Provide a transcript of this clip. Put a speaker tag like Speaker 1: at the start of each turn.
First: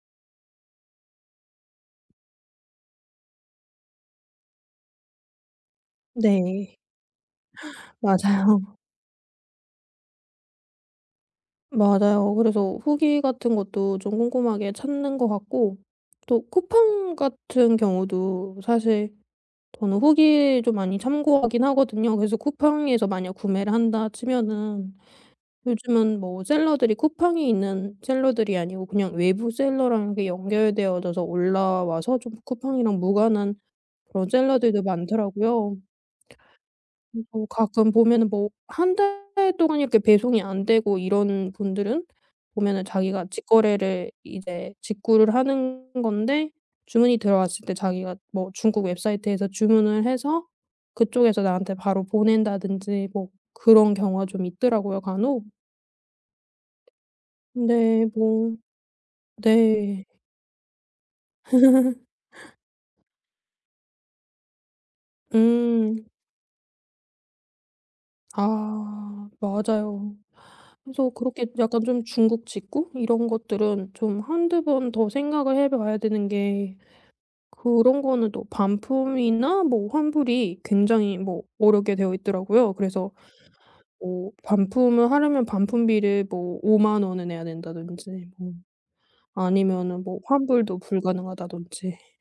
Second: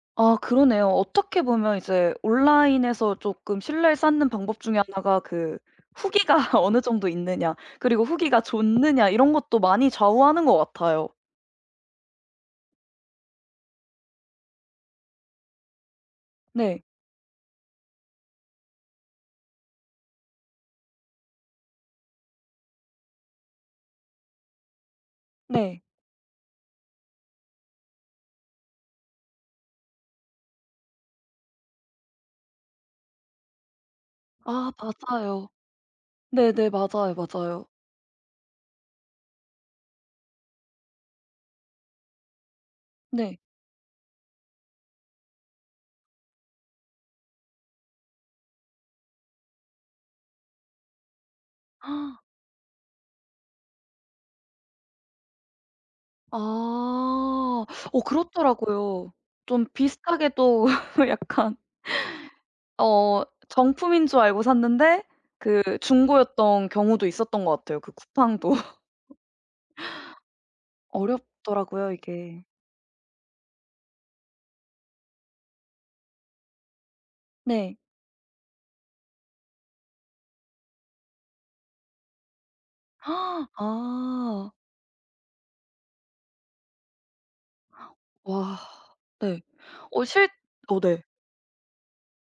Speaker 1: 아 그러네요. 어떻게 보면 이제 온라인에서 쪼끔 신뢰를 쌓는 방법 중에 하나가 그 후기가
Speaker 2: 네.
Speaker 1: 어느 정도 있느냐 그리고 후기가
Speaker 2: 맞아요.
Speaker 1: 좋느냐 이런 것도 많이 좌우하는 것 같아요.
Speaker 2: 맞아요. 그래서 후기 같은 것도 좀 꼼꼼하게 찾는 것 같고 또
Speaker 1: 네.
Speaker 2: 쿠팡 같은 경우도 사실 저는 후기 좀 많이 참고하긴 하거든요. 그래서 쿠팡에서 만약 구매를 한다 치면은
Speaker 1: 네.
Speaker 2: 요즘은 뭐 셀러들이 쿠팡에 있는 셀러들이 아니고 그냥 외부 셀러랑 그 연결되어져서 올라와서 좀 쿠팡이랑 무관한 그런
Speaker 1: 아
Speaker 2: 셀러들도
Speaker 1: 맞아요.
Speaker 2: 많더라고요.
Speaker 1: 네네 맞아요,
Speaker 2: 그래서
Speaker 1: 맞아요.
Speaker 2: 가끔 보면은 뭐 1 달 동안 이렇게 배송이 안되고 이러는 분들은 보면은 자기가
Speaker 1: 네.
Speaker 2: 직거래를 이제 직구를 하는 건데 주문이 들어왔을 때 자기가 뭐 중국 웹사이트에서 주문을 해서 그쪽에서 나한테 바로 보낸다든지 뭐 그런 경우가 좀 있더라고요 간혹.
Speaker 1: 아. 어
Speaker 2: 네 뭐.
Speaker 1: 그렇더라고요. 좀
Speaker 2: 네.
Speaker 1: 비슷하게 또 약간. 어 정품인 줄 알고 샀는데 그
Speaker 2: 음.
Speaker 1: 중고였던 경우도 있었던 것 같아요 그 쿠팡도.
Speaker 2: 아 맞아요. 그래서 그렇게 약간
Speaker 1: 어렵더라고요
Speaker 2: 좀
Speaker 1: 이게.
Speaker 2: 중국 직구 이런 것들은 좀 1-2 번 더 생각을 해 봐야 되는 게
Speaker 1: 네.
Speaker 2: 그런 거는 또 반품이나 뭐 환불이 굉장히 뭐 어렵게 되어있더라고요. 그래서 뭐
Speaker 1: 아.
Speaker 2: 반품을 하려면 반품비를 뭐 50,000 원에 내야 된다든지 뭐
Speaker 1: 와. 네. 어
Speaker 2: 아니면은 뭐
Speaker 1: 실
Speaker 2: 환불도
Speaker 1: 어 네.
Speaker 2: 불가능하다든지